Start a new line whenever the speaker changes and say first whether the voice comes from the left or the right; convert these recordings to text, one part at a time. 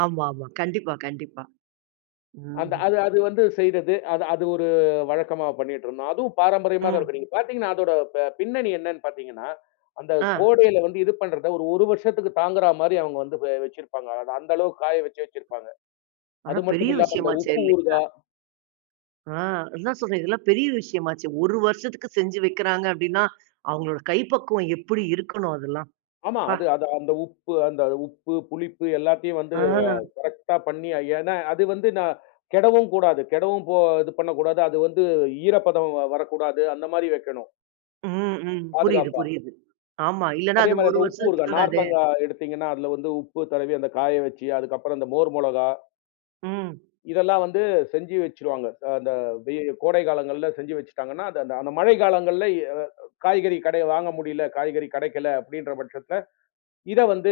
right: ஆமாமா. கண்டிப்பா, கண்டிப்பா.
left: அந்த
right: ம்.
left: அது அது வந்து செய்றது, அது அது ஒரு வழக்கமா பண்ணிட்டு இருந்தோம். அதுவும் பாரம்பரியமா தான்
right: ம்.
left: இருக்கும், நீங்க பார்த்தீங்கன்னா அதோட ப பின்னணி என்னன்னு பாத்தீங்கன்னா, அந்தக்
right: ஆ.
left: கோடைல வந்து இது பண்றத ஒரு ஒரு வருஷத்துக்கு தாங்குறா மாதிரி அவங்க வந்து வச்சிருப்பாங்க. அத அந்த அளவுக்குக் காய வச்சு வச்சிருப்பாங்க.
right: ஆனா,
left: அது
right: பெரிய
left: மட்டுமில்லாம அந்த
right: விஷயமாச்சே
left: உப்பு
right: இல்லையா?
left: ஊறுகா.
right: ஆ, அதான் சொல்றேன் இதெல்லாம் பெரிய விஷயமாச்சே. ஒரு வருஷத்துக்குச் செஞ்சு வைக்கிறாங்க அப்படின்னா, அவங்களோட கைப்பக்குவம் எப்படி இருக்கணும் அதெல்லாம்!
left: ஆமா
right: ப்பா.
left: அது அது அந்த உப்பு அந்த உப்பு, புளிப்பு எல்லாத்தையும் வந்து
right: அ.
left: கரெக்டா பண்ணி அ ஏன்னா, அது வந்து ந கெடவும் கூடாது, கெடவும் போ து பண்ணக்கூடாது. அது வந்து ஈரப்பதம் வரக்கூடாது. அந்த மாதிரி வெக்கணும்.
right: ம். ம். புரியுது,
left: பாதுகாப்பா.
right: புரியுது. ஆமா, இல்லன்னா
left: அதே
right: அது
left: மாதிரி
right: ஒரு
left: அந்த உப்பு
right: வருஷத்துக்குத்
left: ஊறுகா,
right: தாங்காதே!
left: நார்த்தங்கா எடுத்தீங்கன்னா அதுல வந்து உப்பு தடவி அந்த காய வச்சு அதுக்கப்புறம் அந்த மோர் மொளகா.
right: ம்.
left: இதெல்லாம் வந்து செஞ்சு வச்சிருவாங்க, த அந்த வெ கோடை காலங்கள்ல செஞ்சு வச்சுட்டாங்கன்னா, அது அந்த அந்த மழைக்காலங்கள்ல எ காய்கறி கடையில வாங்க முடியல. காய்கறி கெடைக்கல அப்படின்ற பட்சத்துல இத வந்து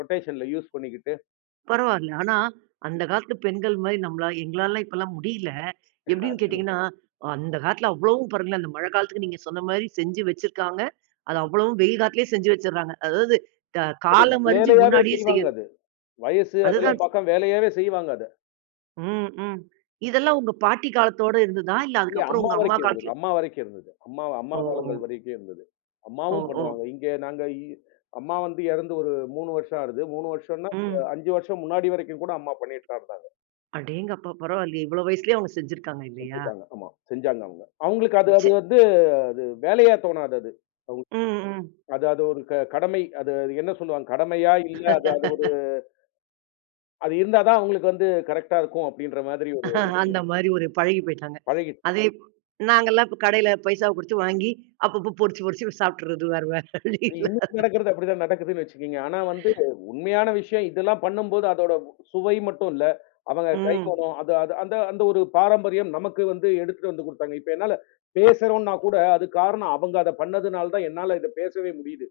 left: ரொட்டேஷன்ல யூஸ் பண்ணிக்கிட்டு.
right: பரவாயில்ல, ஆனா அந்தக் காலத்து பெண்கள் மாரி நம்மளால எங்களாலலாம் இப்பல்லாம் முடியல. எப்படின்னு
left: அது.
right: கேட்டீங்கன்னா அந்தக் காலத்துல அவ்வளவும் பாருங்களேன், அந்த மழைக்காலத்துக்கு நீங்கச் சொன்ன மாரி செஞ்சு வச்சிருக்காங்க. அத அவ்வளவும் வெயில் காலத்திலயே செஞ்சு வச்சிறாங்க. அதாவது கா
left: அது
right: காலம் அறிஞ்சு
left: வேலையாவே
right: முன்னாடியே
left: செய்வாங்க
right: செய்றது.
left: அது. வயசு
right: அதுதான்
left: அதெல்லாம் பாக்காம வேலையாவே செய்வாங்க அத.
right: ம். ம். இதெல்லாம் உங்க பாட்டி காலத்தோட இருந்ததா? இல்ல
left: இல்லயே
right: அதுக்கப்புறம்
left: அம்மா
right: உங்க அம்மா
left: வரைக்கும் இருந்தது,
right: காலத்துல
left: அம்மா வரைக்கும் இருந்தது. அம்மா அம்மா காலங்கள்
right: ஓ!
left: வரைக்கும் இருந்தது.
right: ஓ!
left: அம்மாவும் பண்ணுவாங்க
right: ஓ!
left: இங்க நாங்க, அம்மா வந்து எறந்து ஒரு 3 வருஷம் ஆறது. 3 வருஷம்ன்னா
right: ம்.
left: 5 வருஷம் முன்னாடி வரைக்கும் கூட அம்மா பண்ணிட்டு தான் இருந்தாங்க.
right: அடேங்கப்பா பரவாயில்லயே! இவ்வளவு வயசிலேயும் அவங்க செஞ்சிருக்காங்க இல்லையா?
left: செஞ்சிருக்காங்க. ஆமா செஞ்சாங்க அவுங்க. அவுங்களுக்கு அது அது
right: சே
left: வந்து, அது வேலையா தோணாது அது அவுங்
right: ம். ம்.
left: அது அது ஒரு கடமை. அது என்ன சொல்லுவாங்க. கடமையா இல்ல, அது அது ஒரு அது இருந்தாதான் அவுங்களுக்கு வந்து கரெக்டா இருக்கும் அப்படின்ற மாதிரி ஒரு
right: அந்த
left: விஷயம்.
right: மாரி ஒரு பழகிப் போயிட்டாங்க.
left: பழகிடுச்சு.
right: அதை நாங்கல்லாம் இப்ப கடையில பைசாவ குடுத்து வாங்கி அப்பப்ப பொரிச்சு பொரிச்சு சாப்பிட்டுறது வேற வேற வழி இல்ல
left: இன்னும்
right: அது.
left: நடக்குறது அப்படி தான் நடக்குதுன்னு வச்சுக்கோங்க. ஆனா வந்து உண்மையான விஷயம் இதெல்லாம் பண்ணும்போது அதோட சுவை மட்டும் இல்ல, அவங்க கை
right: ம்.
left: மணம். அது அது அந்த அந்த ஒரு பாரம்பரியம். நமக்கு வந்து எடுத்துட்டு வந்து கொடுத்தாங்க. இப்ப என்னால பேசுறோன்னா கூட அதுக்கு காரணம் அவங்க அத பண்ணதுனால தான் என்னால இத பேசவே முடியுது.